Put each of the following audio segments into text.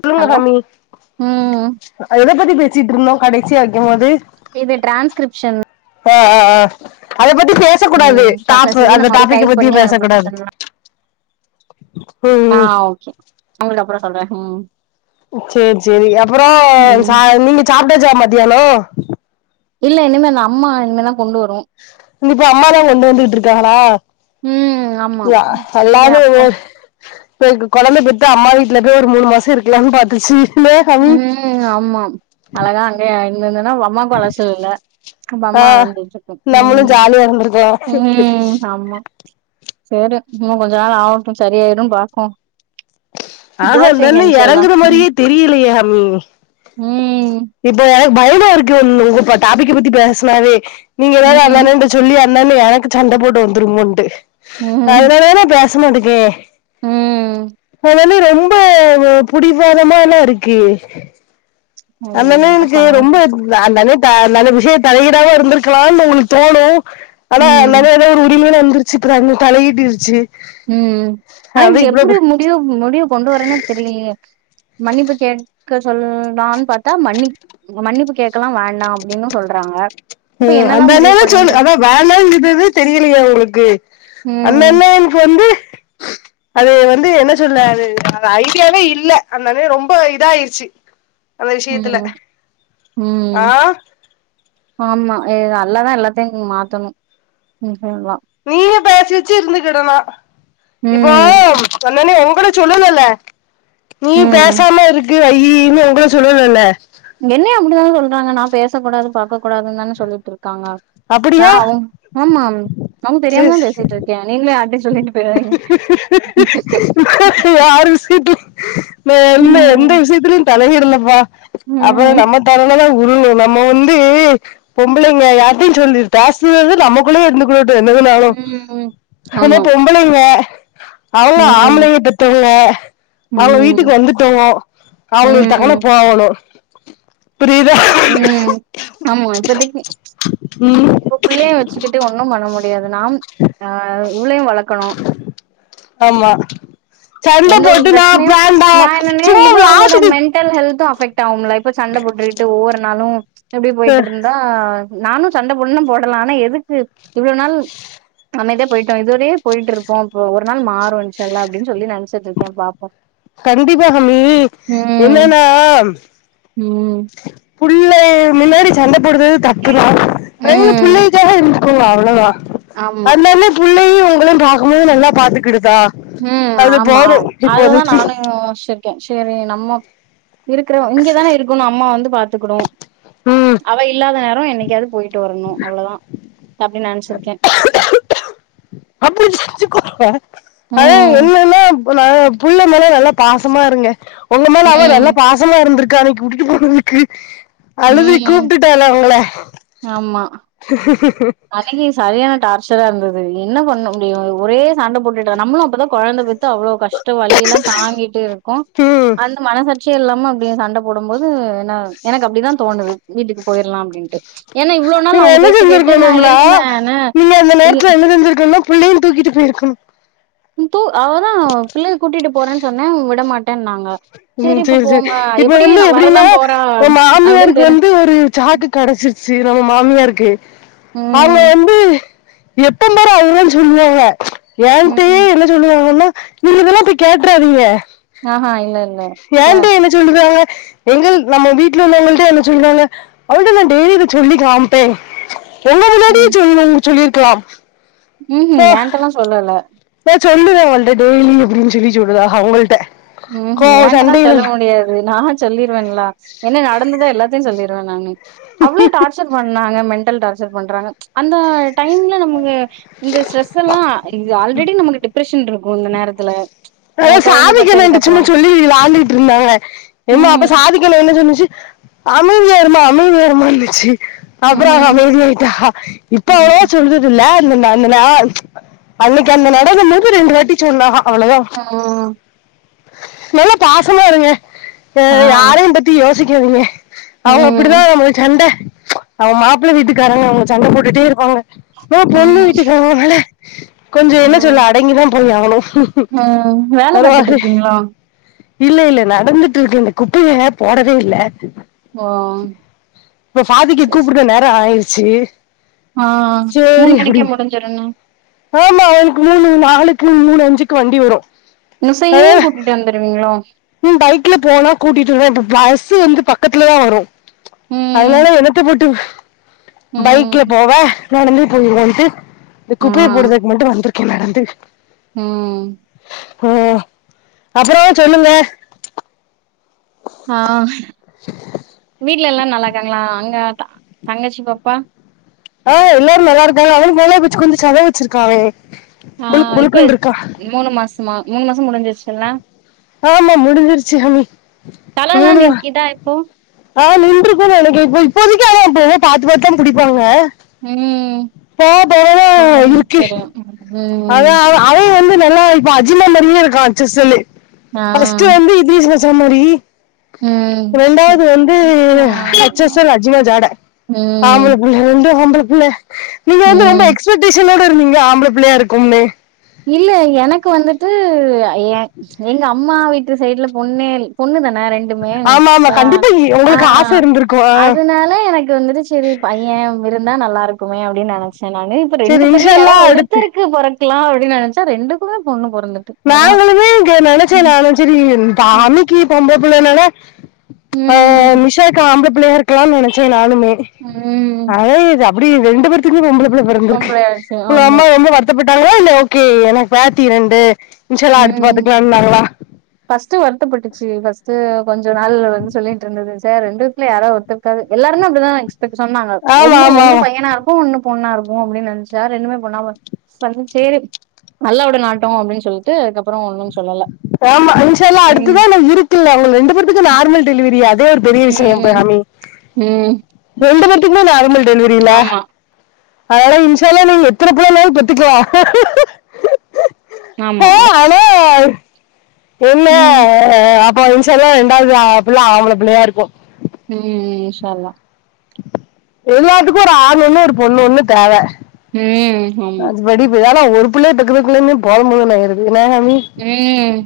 சொல்லுங்க ஹலோ ஹமி ம் எத பத்தி பேசிட்டுருந்தோம் கடசியா வைக்கும் போது இது டிரான்ஸ்கிரிப்ஷன் ஆ ஆ ஆ அத பத்தி பேசு பேசக்கூடாது டாப்பு மெசேஜ அந்த நம்ம அப்டியே டாப்பிக் பத்தி பேசக்கூடாது அ ஓகே உங்கள்ட்ட அப்றம் சொல்றேன் ம் சேரி செரி அப்புறோ ம் ச நீங்க சாப்டாச்சா மத்தியானொ இல்ல இனிமேன் அம்மா இனிமேனா கொண்டு வரு இப்ப அம்மாதா கொண்டு வந்துகுட்ருக்காங்களா ம் ஆமா ய சரி எல்லாமே ஒ அப்போ இப்ப எனக்கு கொழந்த பெத்து அம்மா வீட்டுல போய் ஒரு மூணு மாச இருக்கலானு பாத்தே சி இல்ல ஹவி ம் ஆமா அழகா அங்கேய இங்க இருந்துன்னா அம்மா அப்பா வசதில அப்ப ஆ அம்மா வந்துட்ருக்கு நம்மளு ம் ஜாலியா இருந்திருக்கலா ம் ஆமா சரி இன்னு கொஞ்ச நாள் ஆகட்டு சரி ஆயிடு பாப்போ துவா ஆக செய்ங்க தானே இன்ஷா அல்லாஹ் எறங்குற ம் மாரியே தெரியலையே ஹமி ம் இப்போ பயமா இருக்கு ம் நிங்க ப டாபிக்க பத்தி பேச்னாவே நீங்க வேற அந்த ம் அண்ணாகிட்ட ச் சொல்லி அந்த அண்ண எனக்கு சண்ட போட்டு வந்துருமோண்டு ம் அதனால தான பேச மாட்டேக்கே ம் அது ரொம்ப புடிவாதமால்ல இருக்கு ம் அதெல்லா என்ன எனக்கு பண்ண ரொம்ப நா நெறைய தா நல்ல விஷய தலையிடாம இருந்திருக்கலானு உங்களுக் தோணு ஆனா ம் நறைய ஒரு உரிமனு வந்துருச்சு இப்போ தங்கு தலையிட்டிருச்சு ம் ஆனா இது எப்டி உங்ககிட்ட முடிவு முடிவு கொண்டு வரேன்னே தெரிலயே மன்னிப்பு கேட்க சொல்லான்னு பாத்தா மன்னி மன்னிப்பு கேக்கலா வேண்டா அப்டின்னு சொல்றாங்க அப்ப ஹும் என்னதா அந்த என்னா முடிவு தா பண்ணனு சொல் தெர்ல அதா வேணா சொல்றது தெரிலையா உங்களுக்கு அந்த ம் அண்ண எனக்கு வந்து அது வந்து என்ன சொல்ல அது ஐடியாவே இல்ல அந்த அண்ண ரொம்ப இதா ஆயிடுச்சு அந்த விஷியத்துல ம் ஆ ம் ஆமா ஏ அல்லாதா எல்லாத்தையு மாத்தணு ம் சொல்லலா நீயே பேசி வெச்சு இருந்துக்கிடனோ இப்போ ம் அண்ணனே உங்கள சொல்லல்லல நீ ம் பேசாம இரு க்கு ஐயுன்னு உங்கள சொல்லலல என்ன அப்டித்தானே சொல்றாங்க நா பேசக் கூடாது பாக்க கூடாதுன் தானே சொல்ட்டுருக்காங்க நா அப்படியா அவுங் ஆமா நானு தெரியாம தா பேசிட்டு இருக்கே நீங்களோ யாருட்டயு யாருக்கு சீட்டு நா என்ன எந்த ம் விஷயத்துலயு தலையிடலப்பா அப்புறோ ம் நம்ம தல தா உருளு நம்ம வந்து பொம்பளைங்க யார்டியு சொல்லி ஜாஸ்திது நமக் குள்ளயே இருந்துகுடட்டோ என்னதா நாலு ம். எனா ஆமா. பொம்பளைங்க அவங்க ம். ஆம்பளைய பெத்தவங்க அவங்க வீட்டுக்கு ம். வந்துட்டோங்கோ அவங்க டக்குனு ம். போகணு புரியுதா ம் ஆமா இப்பத்திக்கு ம் இப்ப பிள்ளைய வெச்சுக்கிட்டு ஒன்னு பண்ண முடியாது நாம் ஆ இவளையு வளக்கணு ஆமா சண்டை எந்த ஒரு போட்டு நான் பிரச்சனையு வேண்டாம் நா என்னன்ன சும்மா இவளோட விளாட்டுக்கு மெண் டல் ஹெல்து அஃபெக்ட் ஆகும்லா இப்ப சண்ட போட்டுக்கிட்டு ஒவ்வொரு நாளு இப்டி போயிட்டு அஹ் இருந்தா நானு சண்ட பொடன்னு போடலா ஆனா எதுக்கு இவ்ளோ நாள் அமைதியா போயிட்டோ இதுவரையு போயட்டு இருப்போ இப்போ ஒரு நாள் மாறு இன்ஷா அல்லா அப்டின் சொல்லி நெனச்சிட்டு இருக்கே பாப்போ கண்டிப்பா ஹமி என்னன்னா ம் புள்ளே முன்னாடி சண்ட போடுறது தப்புதா நம்மளு ம். புள்ளைக்காக இருக்கு அவ்ளோதா ஆமா. அந்தாலே புள்ளையு உங்களையு பாக்கும்போது நல்லா பாத்துக்கிடுதா ம் அது ஆமா போது அததுதா இப்போதைக்கு நானு யோசிச்சுக்கே சேரி நம்ம இருக்கிற இங்கதான இருக்கணு அம்மா வந்து பாத்துக்குடு ம் அவ இல்லாத நேர என்னிக்காவது போய் ட்டு வரணு அவ்ளதா அப்டின் நெனச்சிருக்கே பாப்போ அப்டி செஞ்சுகோங்க அதே ம் என்னன்னா நா புள்ள மேல நல்ல பாசமா இருங்க உங்க மேல அவ நல்ல ம் பாச ஷ்டமா இருந்திருக்கா அன்னைக்கு வுட்டுட்டு போனதுக்கு அழுது ம் கூப்ட்டுட்டால வுங்கள ஆமா அன்னைக்கு சரியான டார்ச்சரா இருந்தது என்ன பண்ண முடியு ஒரே சண்ட போட்டுட்டு நம்மளு அப்பதா கொழந்த பெத் து அவ்ளவு கஷ்ட வழிய எல்லா தாங்கிட்டு இருக்கோ ம் அந்த மனசட் விசய இல்லாம அப்டிய சண்ட போடும் போது என்ன எனக்கு அப்டிதா தோணு வீட்டுக்கு போயிலா அப்டின்ட்டு ஏனா இவ்ள நாள் நா அவங்க பேச்ச கேட்டு நா வேணும்னா இருந்தேன்னு நீங்க அந்த நேரத்துல என்ன செஞ்சிருக்கனுனா புள்ளயு தூக்கிட்டு போயிருக்கணு தூ அவதா பிள்ளைய கூட்டிட்டு போறேனு சொன்ன விடமாட்டேனாங்க ம் சரி சரி இப்ப வந்து எப்டினா வரதான் போறா இப்ப அப்படின்னு மாமியாருக்கு தெரி வந்து ஒரு சாக்கு கடசிருச்சு நம்ம மாமியாருக்கு அவங்க ம். வந்து எப்பம் பாரு அவங்களு சொல்லுவாங்க ம். எங்கிட்டயே என்ன சொல்லுவாங்கனா நீங்க இதெல்லா போய் கேட்றாதீங்க ஆஹா இல்ல இல்ல ச்ச. ஏங்கிட்டயே என்ன சொல்லுதாங்க எங்க நம்ம வீட்ல உள்ளவங்கள்டயே என்ன சொல்லுதாங்க அவளிட்ட நா டெய்லி இத சொல்லி காமிப்பே எங்க ம் சொல்ல உங் சொல்லிருக்கலாம் ம் ம் ஏன்டெல்லா சொல்லல ஏ சொல்லுத அவங்கள்ட்ட டெய்லியு அப்டினு சொல்லி சொல்லுதாக உங்கள்ட ம்ஹீ ஏன்டல்லா சொல்ல முடியாது நான் சொல்லிருவன்லா என்ன நடந்ததா எல்லாத்தையு சொல்லிறுவ நானு அவ்ளோ டார்ச்சர் பண் நாங்க மெண்டல் டார்ச்சர் பன்றாங்க அந்த டைம் ல நமக்கு இந்த ஸ்ட்ரெஸ் எல்லா இது ஆல்ரெடி நமக்கு டிப்ரெஷன் இருக்கு இந்த நேரத்துல அ கொழந்த பெத் த்தண்ணன்ட சும்மா சொல்லி விளாண்டுட்டு இருந்தாங்க ஏமா அப்ப ம். சாதிக்கணு என்ன சொன்னுச்சு அமைதியா இருமா அமைதியா இருமானுச்சி அப்புற அவ ம். அமைதியாயிட்டா இப்ப ம். அவளோ சொல்லு ல அந்த அந்த ந அன்னைக்கு அந்த நடந்த போது ரெண்டு வாட்டி சொன்னாக அவ்ளோதா ஓ நல்லா பாசமா இருங்க அ ஆ யாரையு பத்தி யோசிக்காதீங்க அவங்க அப்படிதா ம் அவமளு சண்ட அவங்க மாப்பிள்ள விட்டுக்காரங்க அவங்க சண்ட போட்டுட்டே இருப்பாங்க நா பொண்ணு ம் வீட்டுக்காரங்கனால கொஞ்ச என்ன ம் சொல்ல அடங்கிதா போய் ஆகனு ம் வேல பாத்துட்டு பரவால்ல இருக்கீங்களா இல்ல இல்ல நடந்துட்டு இருக்க இந்த குப்பய போடவே இல்ல ஓ இப்ப ஃபாதிக்க சரி கூப்புடுத நேர ஆயிடுச்சு ஆ மூணு மணிக்கே முடிஞ்சிடுண்ண ஆமா அவனுக்கு மூணு நாளுக்கு மூணு அஞ்சுக்கு வண்டி வரு நுசையே கூட்டிட்டு வந்துருவீங்களோ ம் பைக்ல போனா கூட்டிட்டுறுவ இப்ப பஸ்ஸு வந்து பக்கத்துல தா வரு ம் அதனால என்னத்த போட்டு பைக்ல ம் போவ நடந்து போயிருவேன்ட்டு இந்த ஆ குப்பைய போட்றதுக்கு மட்டு வந்திருக்கே நடந்து ம் ஓ அப்றோ சொல்லுங்க ஆ வீட்ல எல்லா நல்லா இருக்காங்லா அங்க தங்கச்சி பாப்பா ஆ எல்லாரு நல்லா இருக்காங்க அதா மோனா குச்சி குஞ்சி செத வெச்சிருக்காவே ஆ இப்ப மூணு மாசமா மூணு மாசோ முடிஞ்சிட்சி இல்ல ஆமா முடிஞ்சகடுச்சி அமி தலல்லா மூணு மா நீக்கிதா இப்போ ஆ நின்றுகோ நெனைக்க இப்போ இப்போதைகே அவப் இப்ப பாத்து பாத்து பாத்து தா புடிப்பாங்க ம் போவ போவ தா இருக்கு தெரியு அதா ம் அவ அவ வந்து நல்லா இப்ப அஜினா மாரியே இருக்கா அச்சு அசலு ஆ ஃபர்ஸ்ட் வந்து இதிஷாசம் மாரி ம். ரெண்டாது வந்து ஆ அச் அசல் அஜ்வா ஜாட ஆம்பள ம், புள்ள ரெண்டோ ஆம்பள புள்ள நீங்க வந்து ரொம்ப ம். எக்ஸ்பெக்டேஷனோட இருந்தீங்கலே ஆம்பள புள்ளையா இருக்கும்னு இல்ல எனக்கு வந்துட்டு எ எங்க அம் அம்மா வீட்டு சைட்ல பொண்ணே பொண்ணு தானே ரெண் ரெண்டுமே ஆமா ஆமா கா கண்டிப்பா இ- ஆ உங்களுக்கு ஆசை இருந்திருக்கும் ஆ. அதுனால எனக் கு வந்துட்டு சேரி பைய விருந்தா நல்லா இருக்குமே அப்டின்னு நெனைச்ச நானு சரி ரெண்டு பேர்ல இன்ஷால்லா யாராது அடுத்து ஒர்த்தருக்கு பொறக்கலா அப்டின் நெனைச்சா ரெண்டுக்குமே பொண்ணு பொறந்துட்டு அதான். நாங்களுமே இங்க நெனைச்ச ம், நானு செரி பா ம், அமிக்கு பொம்ப புள்ள நால ஆ ம், நிஷக்கு ஆம்பள புள்ள இருக்கலாம்னு நெனைச்ச நானுமே ம். அதே இத இப்டி ரெண்டு பேருக்குமே பொம்பள பிள்ள பொறந்திருக்கு பொம்பளையாச்சு. உங்க ஆமா. அம்மா ரொம்ப வருத் வருத்தபட்டாங்ளா இல்ல ஓ கே எனா பாத்தி இரண்டு இன்ஷா அல்லா அடுத்து பாத்துக்கலா இன்னாங்ளா ஃபர்ஸ்ட் வருத்தப்பட்டுச்சி ஃபர்ஸ்ட்டு கொஞ்ச நாள் வந்து சொல்லிட்டு இருந்தது ச ரெண்டுத்துல யாரா ஒரு இருக்காது எல்லாருமே அப்டிதா எக்ஸ்பேட் சொன்னாங்க ஆமா ஒன்னு ஆமா ஒன்னு ஆமா பையனா இரு இப்போ ஒன்னு பொண்ணா இருக்கு அப்டின்னு நெனச்சா ரெண்டுமே பெண்ணா பொறந் சென்னா சேரி அல்லாவோடு நாட்டோ அப்புடின்னு சொல்லிட்டு அதுக்கப்றோ ஒன்னு சொல்லல ஆமா இன்ஷா அல்லா ம் அடுத்துதா நாம் இருக்குல்ல உங்க ரெண்டு பேத்துக்கு நார்மல் டெலிவரி அது அதே ஒரு பெரிய விஷயோ பா ம் ஹாமி ம் ரெண்டு பேத்துக்குமே நார்மல் டெலிவரில ஆமா அதனால இன்ஷா அல்லா நீங்க எத்தன புள்ளனாலு பெத்துக்கலா ஆமா ஆனால் என்ன ம் அப்ப இன்ஷா அல்லா ரெண்டாது புள்ள ஆப்பள புள்ளையா இருக்கோ ம் ம் ம் இன்ஷா அல்லாஹ் எல்லாத்துக்கு ஒரு ஆண் ஒன்னு ஒரு பொண்ணு ஒன்னு தேவ ம் ஆமா அது படி இப்ப எல ஒரு புள்ளைய பெக்குறதுக்குள்ளையுமே போது போதுன்னு ஆயிடுது இன்னா ஹமி ம்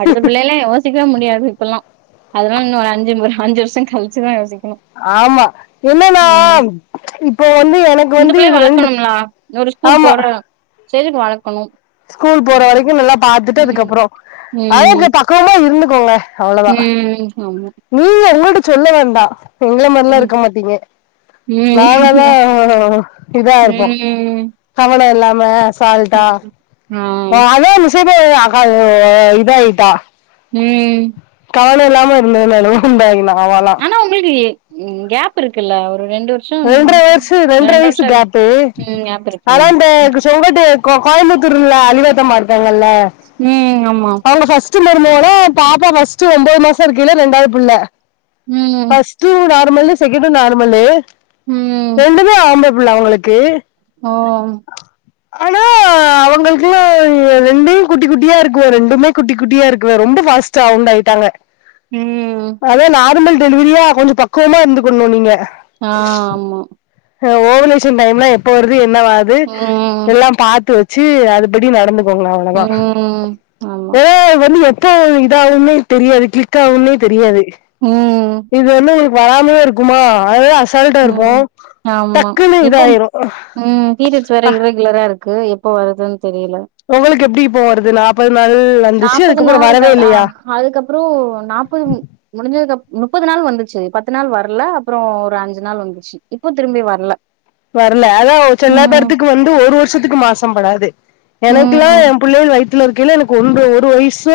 அடுத்த பிள்ளைலா யோசிக்கவே முடியாது இப்பெல்லா அதனால இன்னு ஒரு அஞ்சு ஒரு அஞ்சு வருசோ கழிச்சி தா யோசிக்கணு ஆமா என்னனா ம் இப்போ வந்து எனக்கு வந்து இது ரெண்டு இன்னொரு ஸ்கூல் ஆமா போற ஸ்டேஜுக்கு வளக்கனும் ஸ்கூல் போற வரைக்கு நல்லா பாத்துட்டு அதுக்கப்பறௌ அதையு ம் கேட்டா பக்குவமா இருந்துகோங்க அவ்ளோதா ம் ஆமா நீங்க உங்ககிட்ட சொல்ல வேண்டா எங்களா மாரில்லா ம் இருக்க மாட்டீங்க நாங்கதா ம் இதா இருப்போ ம் கவல இல்லாம அசால்டா ம் ஆ இப்ப அதுதா மிசிபா அக்கா இதா ஆயிட்டா ம் கவல இல்லாம இருந்தே நானு உண்டாகி நா ஆவலா இன்னா உங்களுக்கி ம் கேப் இருக்குல்ல ஒரு ரெண்டு வர் ரெண்டரை வயசு ரெண்டரை வயசு கேப்பு ம் கேப் இருக்குல்ல ஆனா இந்த செங்கோட்டை கோ கோயம்புத்தூர்ல அலிவாத்தம்மா இருங்காங்கல்ல ம் ஆமா அவுங்க ஃபர்ஸ்டு மருமவளு பாப்பா ஃபர்ஸ்டு ஒம்போது மாசோ இருக்கைலயே ரெண்டாவது புள்ள ம் டு நார்மலு செகேண்டு நார்மலு ம் ரெண்டுமே ஆம்பள புள்ள அவுங்களுக்கு ஓ ஆனா அவுங்களுக்கலா ரெண்டு குட்டி குட்டியா இருக்குவே ரெண்டுமே குட்டி குட்டியா இருக்குவே ரொம்ப ஃபாஸ்ட் டா வுண்டாய்டாங்க ம் அதே நார்மல் டெலிவரியா கொஞ்சோ பக்குவமா இருந்துக்கணு நீங்க ஆ ஆமா அ ஓவுலேஷன் டைம் லா எப்ப வருது என்னவாது ம் எல்லா பாத்து ச்சு அதுபடி நடந்துக்கோங்களே அவ்ளோதா ம் ஆமா ஏ வண்ணி எப்ப இதாவும்னே தெரியாது கிளிக் ஆவும்னே தெரியாது ம் இது என்ன ஒங்களுக்கு வராமதே இருக்குமா அததா அசால்டா இருப்போ ம் ஆமா டக்குன்னு இப்போ இதாயிரு ம் பீரியட்ஸ் வேற அ இர்ரெகுலரா இருக்கு எப்போ வருதுன் தெரில ஒங்களுக்கு எப்டி இப்போ வருது நாப்பது நாள் வந்துச்சு அதுக்கப்பறோ வரவே இல்லயா அதுக்கப்பறோ நாப்பது முடிஞ்சதுக்கப் முப்பது நாள் வந்துச்சு பத்து நாள் வரல அப்பறோ ஒரு அஞ் சு நிள் வந்துச்சு இப்போ திரும்பி வர்ல வர்ல அதா செல்ல ம் பேர்த்துக்கு வந்து ஒரு வருஷத்துக்கு மாசம்படாது எனக்குல்லா ம் எ புள்ளைகள் வயித்துல இருக்கேல எனக்கு ஒன்ற ஒரு வயசு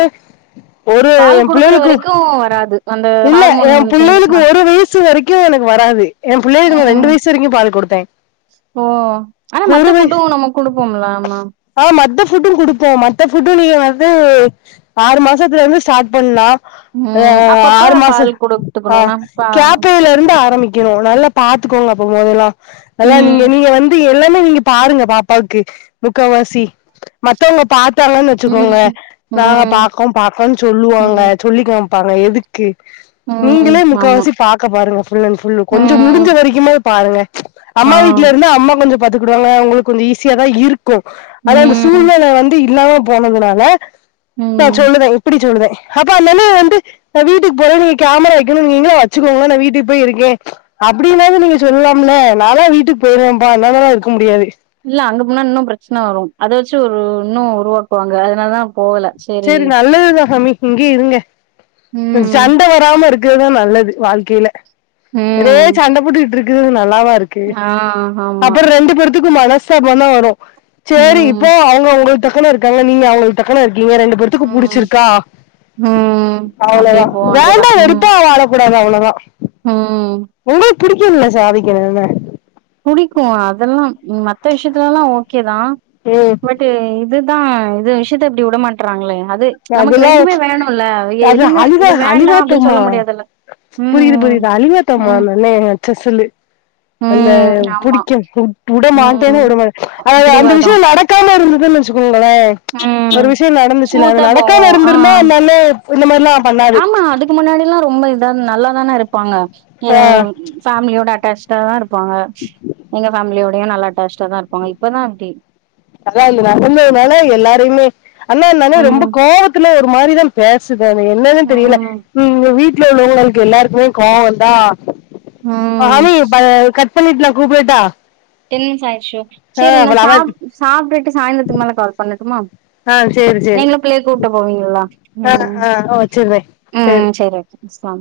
ஒரு எ பால் குடுக்குற புள்ளைகளுக்கு வரைக்கு வராது அந்த இல்ல ஹார்மோன் எ புள்ளைகளுக்கு சேஞ்சஸ்னால ஒரு வயசு வரைக்கு எனக்கு வராது எ புள்ளைகளுக்கு நா ரெண்டு ம் வயசு வரைக்கு பால் குடுத்தே ஓ ஆனா ஒரு மத்த ஃபுட்டு வயசு நம்ம குடுப்போமுல்ல ஆமா ஆ மத்த ஃபுட்டு குடுப்போ மத்த ஃபுட்டு நீங்க வந்து ஆறு மாசத்துல இருந்து ஸ்டார்ட் பண்லா அ ம் அப்பப்ப ஆறு மாச பால் ஆ குடுத்துக்கணுனா பா கேப்பையில இருந்து ஆரம்மி கனு நல்லா பாத்துக்கோங்க அப்ப போதெல்லா அதல்லா நீங்க ம் நீங்க வந் து எல்லாமே நீங்க பாருங்க பாப்பாவுக்கு முக்காவாசி மத்தவுங்க பாத் தாங்கன் வச்சுக்கோங்க ம் நாங்க ம் பாக்கோ பாக்கோன் சொல்லுவாங்க ம் சொல்லி காமிப்பாங்க எதுக் கு ம் நீங்களே ஆமா முக்காவாசி பாக்க பாருங்க ஃபுல் அண்ட் ஃபுல்லு கொஞ்சோ ம் முடுஞ்ச வரைக்குமாது பாருங்க அம்மா ஆ வீட்ல இருந்தா அம்மா கொஞ்சோ பாத்துக்குடுவாங்க ஒங்களுக்கு கொஞ்சோ ஈஸியா தா இருக் கு அதா அந்த ம் சூழ்நில வந்து இல்லாம போனதுனால நா ம் சொல்லுதே அப்புடி சொல்லுதே அப்ப அந்தண்ணே வந்து நா வீட்டுக்கு போறே நீங்க கேமரா வைக்கணு நீங்களே வச்சுக்கோங்களே நா வீட்டுக்கு போய் இருக்கே அப்டின்னாவது நீங்க சொல்லலாமுல்ல நாலா வீட்டுக்கு போயிருவேன்ப்பா என்னாலலா இருக்க முடியாது இல்ல அங்க போனா இன்னோ பிரச்சன வரு அத வச்சு ஒரு இன்னோ உருவாக்குவாங்க அதனால தா சேரி நல்லதுதா ஹமி இங்கேயே இருங்க ம் சண்ட வராம இருக்குறதுதா நல்லது வாழ்க்கையில ஒரே ம் சண்ட போட்டுக்கிட்டு இருக்குறது நல்லாவா இருக்கு ஆ ஆமா அப்பற ரெண்டு பேருத்துக்கும் மனசு சாதப வரு சேரி ம் இப்போ அவங்க உங்களுக்கு தக்கன்ன இருக்காங்க நீங்க அவங்களுக்கு தக்கன்ன இருக்கீங்க ரெண்டு த்துக்கு ம் புடிச்சிருக்கா ம் அவ்ளோதா அப்டியே போ வேண்டியதா வேண்டா ம் வெறுப்பா வாழ கூடாது அவ்ளோதா ம் உங்களுக்கு புடிக்குள்ள சாதிக் அண்ணன புடிக்கு அதல்லா மத்த விஷயத்துலல்லா ஓகே தா ம் இது இதுதா இந்த விஷயத்த இப்டி விடமாட்றாங்களே அது நமக்கு அதெல்லா ரெண்டுமே வேணும்ல்ல அது எதுமே இது வேண்டா அப்டின்னு சொல்ல முடியாதுல்ல புரிது ம் புரிது அலிவாத்தம்மா ம் நல்லவங்க நெனச்சா சொல்லு அந்த ம் ஆமா புடிக்கும் உட மாட்டேன் ம் உட மாட் அந்த பிடிவாதோ விஷய நடக் நடக்காம இருந்துன்னு வச்சுக்கோங்களே ம் ஒரு விஷய நடந்துச்சு நாங்க ஸ்மூத்தா நடக்காம போவும் ஆ இருந்துருந்தா என்னால இந்த மாதிரிலா ஆமா அதுக்கு முன்னாடி எல்லா ரொம்ப இதா நல்லாதான இருப்பாங்க ஆ யவ் ஃபேமிலியோட அட்டாச்டா தா இருப்பாங்க எங்க ஃபேமிலியோடையும் நல்லா அட்டாச்டா தா இருப்பாங்க இப்பதா அப்டி அதா இது நடந்ததுனால எல்லாரையுமே அண்ணா என்னனா ரொம்ப ம் கோபத்துல ஒரு மாதிரிதா பேசுது அது என்னன்னு தெரில ம் உங்க வீட்டுல உள்ளவங்களுக்கு எல்லாருக்குமே கோவந்தா ம் ஹமி ப கட் பண்ணிட்டு நா கூப்டட்டா டென் மினிட்ஸ் ஆயிடுச்சோ ஆ சேரி நா சா லெவன் சாப்ட்டுட்டு சாய்ந்திரத்துக்கு மேல கால் பண்ணட்டுமா ஆ சேரி சேரி நீங்களு பிள்ளைய கூட்டு போவீங்களா ஆ ம் ஆ வச்சிர்றே ம் சேரி ஓகே சா